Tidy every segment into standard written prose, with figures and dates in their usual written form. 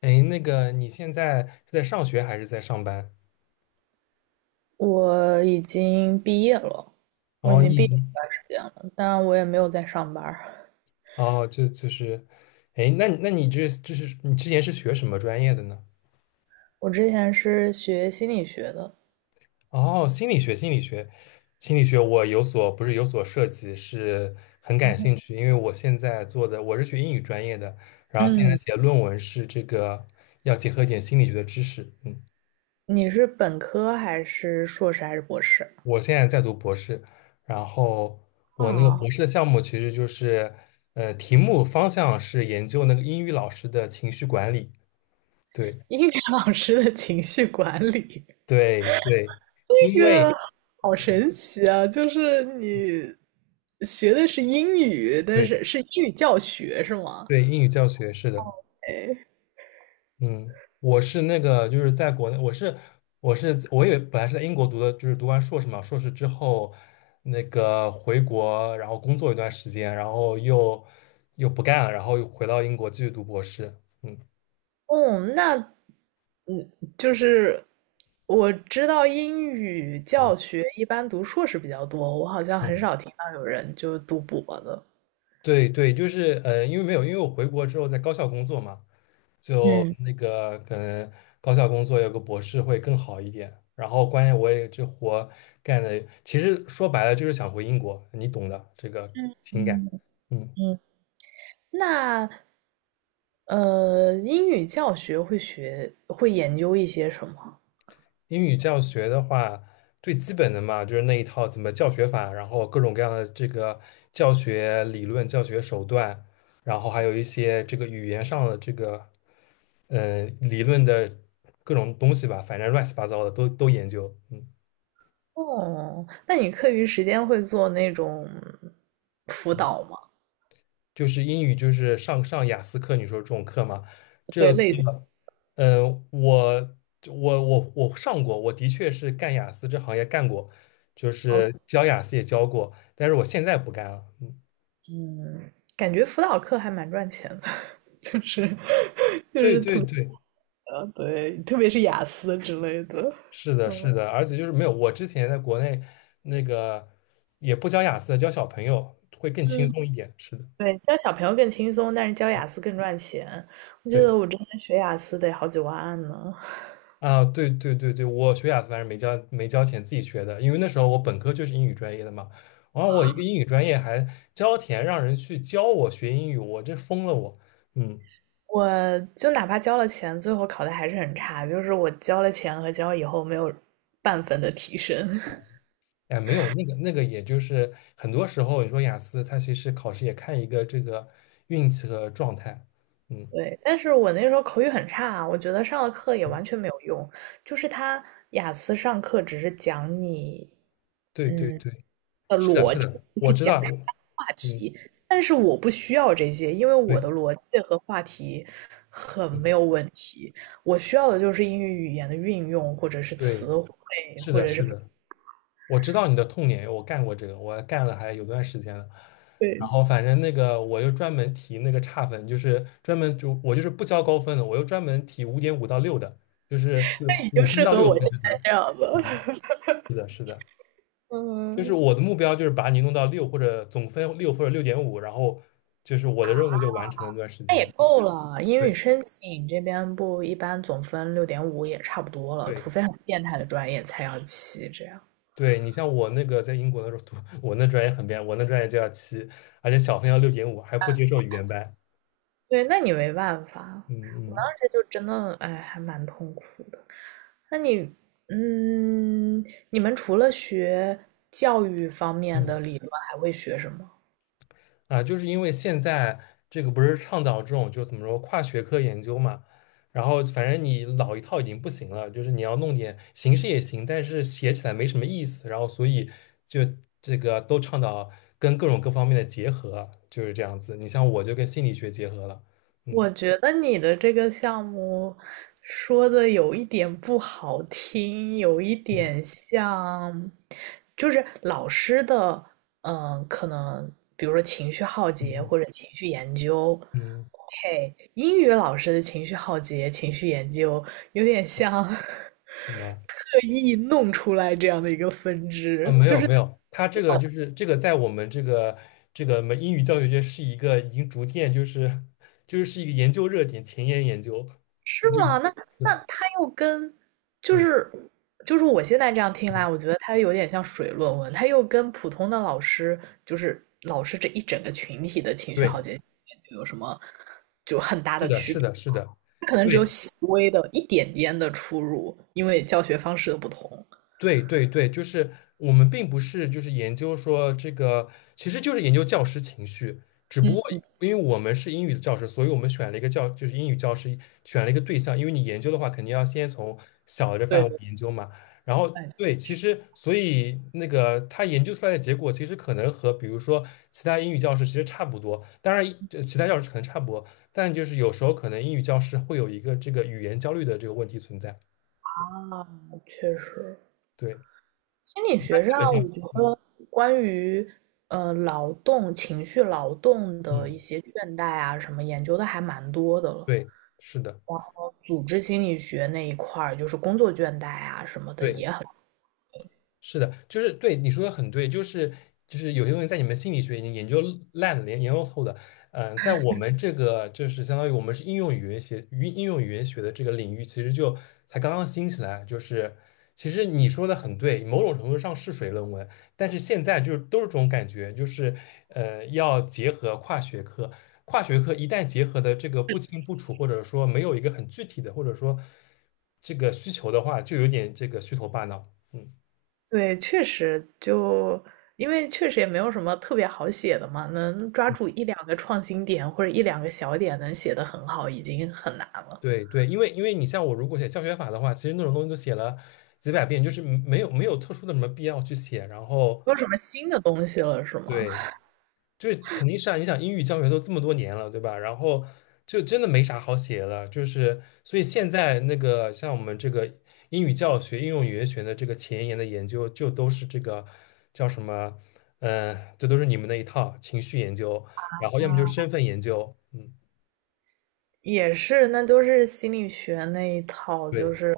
哎，你现在是在上学还是在上班？我已经毕业了，我已哦，经你已毕业一经，段时间了，但我也没有在上班儿。哦，就是，哎，那你这你之前是学什么专业的呢？我之前是学心理学的。哦，心理学，心理学，心理学，我有所不是有所涉及，是很感兴趣，因为我现在做的我是学英语专业的，然后现在嗯。写论文是这个要结合一点心理学的知识，嗯。你是本科还是硕士还是博士？我现在在读博士，然后我那个啊，博士的项目其实就是，题目方向是研究那个英语老师的情绪管理。对英语老师的情绪管理，对对，因这个为好神奇啊！就是你学的是英语，但对是是英语教学是吗？对英语教学是的，嗯，我是那个就是在国内，我是我也本来是在英国读的，就是读完硕士嘛，硕士之后那个回国，然后工作一段时间，然后又不干了，然后又回到英国继续读博士。嗯哦，那就是我知道英语教嗯学一般读硕士比较多，我好像很嗯。少听到有人就读博的。对对，就是因为没有，因为我回国之后在高校工作嘛，就嗯那个可能高校工作有个博士会更好一点。然后关键我也这活干的，其实说白了就是想回英国，你懂的这个嗯情感。嗯，嗯。嗯。那英语教学会学会研究一些什么？英语教学的话，最基本的嘛，就是那一套怎么教学法，然后各种各样的这个教学理论、教学手段，然后还有一些这个语言上的这个理论的各种东西吧，反正乱七八糟的都研究。嗯，哦，那你课余时间会做那种辅导吗？就是英语就是上雅思课，你说这种课嘛，这对，个课，类似。我上过，我的确是干雅思这行业干过，就哦是教雅思也教过，但是我现在不干了。嗯嗯，感觉辅导课还蛮赚钱的，就是 就对是对对，的，对，特别是雅思之类的，是的，嗯。是的，而且就是没有，我之前在国内那个也不教雅思的，教小朋友会更轻嗯，松一点。是的，对，教小朋友更轻松，但是教雅思更赚钱。我记对得我之前学雅思得好几万呢，啊，对对对对，我学雅思反正没交钱，自己学的，因为那时候我本科就是英语专业的嘛，然后我一个英语专业还交钱让人去教我学英语，我这疯了我，嗯。我就哪怕交了钱，最后考的还是很差，就是我交了钱和交以后没有半分的提升。哎，没有那个，也就是很多时候，你说雅思，它其实考试也看一个这个运气和状态，嗯，对，但是我那时候口语很差，我觉得上了课也嗯完全没有用，就是他雅思上课只是讲你，对对嗯。对。是的，是的，我知道，我嗯，但是我不需要这些，因为我对，的逻辑和话题很没嗯，有问题。我需要的就是英语语言的运用或者是对，词汇，是的，是的，我知道你的痛点，我干过这个，我干了还有段时间了。然对，后反正那个我又专门提那个差分，就是专门就我就是不交高分的，我又专门提五点五到六的，就是那你就五分适到合六我分现这在段。这样子。嗯，是的，是的，就是嗯，我的目标就是把你弄到六或者总分六或者六点五，然后就是我的任务就完成了那段时那间。也够了，英语对申请这边不一般总分六点五也差不多了，对。除非很变态的专业才要七这样。对你像我那个在英国的时候读，我那专业很变，我那专业就要七，而且小分要六点五，还不接受语言班。对，那你没办法，嗯当嗯时就真的哎，还蛮痛苦的。那你，嗯，你们除了学教育方面嗯，的理论，还会学什么？啊，就是因为现在这个不是倡导这种就怎么说跨学科研究嘛，然后反正你老一套已经不行了，就是你要弄点形式也行，但是写起来没什么意思，然后所以就这个都倡导跟各种各方面的结合，就是这样子。你像我就跟心理学结合了，嗯我觉得你的这个项目说的有一点不好听，有一点嗯像，就是老师的，嗯，可能比如说情绪浩劫嗯或者情绪研究嗯，嗯，，OK，英语老师的情绪浩劫、情绪研究有点像 对吧？刻意弄出来这样的一个分啊，支，没就有是。没有，它这个就是这个在我们这个我们英语教学界是一个已经逐渐就是是一个研究热点，前沿研究。对，是这个吗？那那是他又跟就嗯是就是我现在这样听来，嗯，我觉得他有点像水论文，他又跟普通的老师，就是老师这一整个群体的情绪对好节就有什么就很大的区别？他可能只有对，细微的一点点的出入，因为教学方式的不同。对对对，就是我们并不是就是研究说这个，其实就是研究教师情绪，只不过嗯，因为我们是英语的教师，所以我们选了一个教，就是英语教师选了一个对象，因为你研究的话，肯定要先从小的范对围对，研究嘛。然后哎对，其实所以那个他研究出来的结果，其实可能和比如说其他英语教师其实差不多，当然这其他教师可能差不多，但就是有时候可能英语教师会有一个这个语言焦虑的这个问题存在。啊，确实，对，心理他学上，基本上，我觉嗯得关于劳动、情绪劳动的嗯。一些倦怠啊什么研究的还蛮多的了。对，是的，然后组织心理学那一块儿，就是工作倦怠啊什么的对，也很。是的，就是对你说的很对，就是有些东西在你们心理学已经研究烂的、研究透的，在我们这个就是相当于我们是应用语言学、应用语言学的这个领域，其实就才刚刚兴起来。就是其实你说的很对，某种程度上是水论文，但是现在就是都是这种感觉，就是要结合跨学科，跨学科一旦结合的这个不清不楚，或者说没有一个很具体的，或者说这个需求的话，就有点这个虚头巴脑，嗯。对，确实就因为确实也没有什么特别好写的嘛，能抓住一两个创新点或者一两个小点能写得很好，已经很难了。对对，因为你像我，如果写教学法的话，其实那种东西都写了几百遍，就是没有特殊的什么必要去写。然后没有什么新的东西了，是吗？对，就是肯定是啊，你想英语教学都这么多年了，对吧？然后就真的没啥好写的，就是所以现在那个像我们这个英语教学、应用语言学的这个前沿的研究，就都是这个叫什么？这都是你们那一套情绪研究，然后要么就是身份研究，嗯，也是，那就是心理学那一套，就对是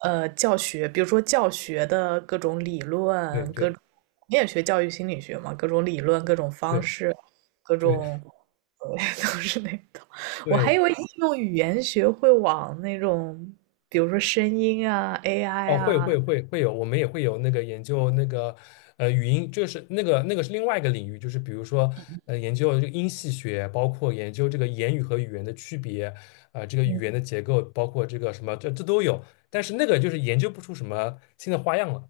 教学，比如说教学的各种理对论，各对种你也学教育心理学嘛，各种理论，各种方对式，各对。种对 都是那一套。我还对以为应用语言学会往那种，比如说声音啊、AI 哦，会啊，会会会有，我们也会有那个研究那个语音，就是那个是另外一个领域，就是比如说研究这个音系学，包括研究这个言语和语言的区别，啊、这个语言嗯的结构，包括这个什么，这都有，但是那个就是研究不出什么新的花样了。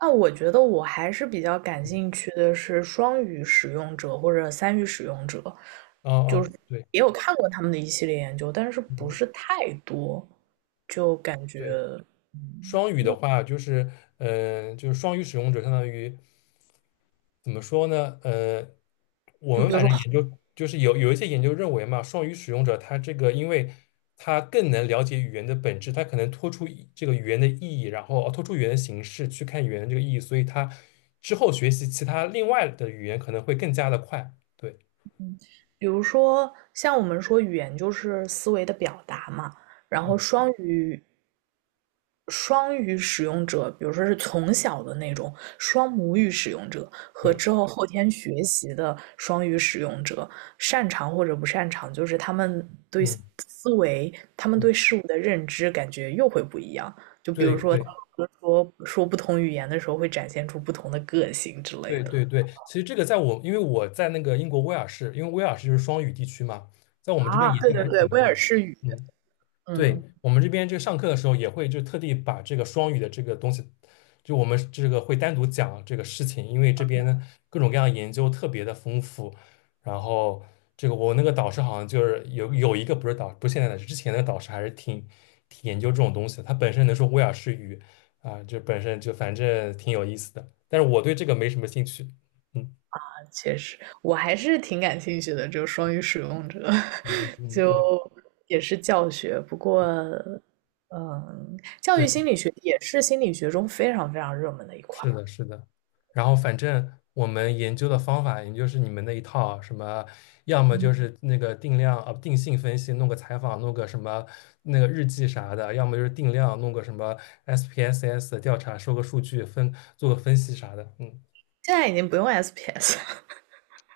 那我觉得我还是比较感兴趣的是双语使用者或者三语使用者，哦就哦，是对，也有看过他们的一系列研究，但是不嗯是太多，就感觉，对，嗯。双语的话，就是，就是双语使用者，相当于怎么说呢？我就们比如反说正研究就是有一些研究认为嘛，双语使用者他这个，因为他更能了解语言的本质，他可能脱出一这个语言的意义，然后哦脱出语言的形式去看语言的这个意义，所以他之后学习其他另外的语言可能会更加的快。对，比如说，像我们说语言就是思维的表达嘛，然嗯，后双语双语使用者，比如说是从小的那种双母语使用者和对，之后后天学习的双语使用者，擅长或者不擅长，就是他们对思嗯。维、他们嗯对事物的认知感觉又会不一样。就比对如说，对说说不同语言的时候，会展现出不同的个性之类对的。对对，其实这个在我，因为我在那个英国威尔士，因为威尔士就是双语地区嘛，在我们这边啊，研对究还对是对，挺威多的。尔士语，嗯。嗯。对，我们这边就上课的时候也会就特地把这个双语的这个东西，就我们这个会单独讲这个事情，因为这边呢各种各样的研究特别的丰富。然后这个我那个导师好像就是有一个不是导，不是现在的，是之前的导师还是挺研究这种东西的他本身能说威尔士语啊，就本身就反正挺有意思的。但是我对这个没什么兴趣。嗯确实，我还是挺感兴趣的，就双语使用者，嗯 嗯，就对对。也是教学。不过，嗯，教育心理学也是心理学中非常非常热门的一块是儿。的，是的。然后反正我们研究的方法，也就是你们那一套，什么要么就是那个定量啊，定性分析，弄个采访，弄个什么那个日记啥的，要么就是定量，弄个什么 SPSS 的调查，收个数据分，做个分析啥的。嗯，现在已经不用 SPS，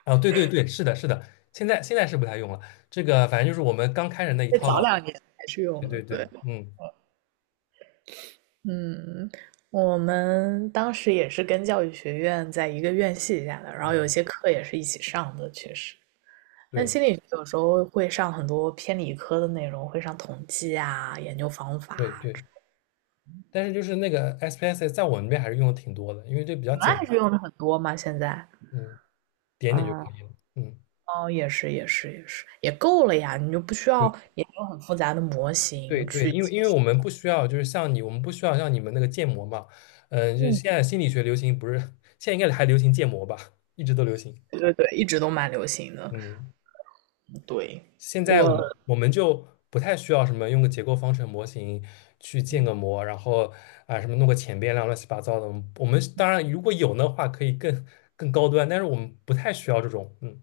啊，对对对，是的，是的。现在是不太用了，这个反正就是我们刚开始那一这 早套。两年还是对用的。对对，对，嗯嗯，我们当时也是跟教育学院在一个院系下的，然后嗯，有些课也是一起上的，确实。但对心理学有时候会上很多偏理科的内容，会上统计啊、研究方法对啊。对。但是就是那个 SPSS 在我们那边还是用的挺多的，因为这比较你们简还单。是用的很多吗？现在？嗯。点点就嗯。可以了。嗯，哦，也是，也是，也是，也够了呀，你就不需对要研究很复杂的模对型对，去。因为我们不需要，就是像你，我们不需要像你们那个建模嘛。嗯，就是嗯，现在心理学流行不是，现在应该还流行建模吧，一直都流行。对对对，一直都蛮流行的。嗯，对，现在我我们就不太需要什么用个结构方程模型去建个模，然后啊什么弄个前变量乱七八糟的。我们当然如果有的话可以更更高端，但是我们不太需要这种。嗯，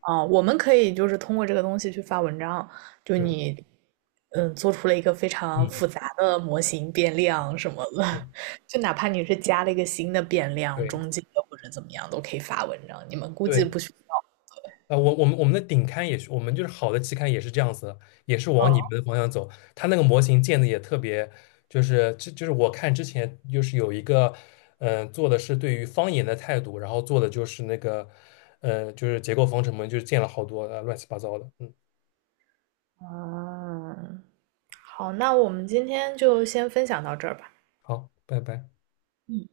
我们可以就是通过这个东西去发文章，就对，你嗯做出了一个非常嗯，复杂的模型变量什么的，对 就哪怕你是加了一个新的变量，对中间的或者怎么样都可以发文章。你们估计对。不需要。啊，我们的顶刊也是，我们就是好的期刊也是这样子的，也是往你们嗯。的方向走。它那个模型建的也特别，就是这就是我看之前就是有一个，做的是对于方言的态度，然后做的就是那个，就是结构方程嘛，就是建了好多乱七八糟的。嗯，嗯。好，那我们今天就先分享到这儿吧。好，拜拜。嗯。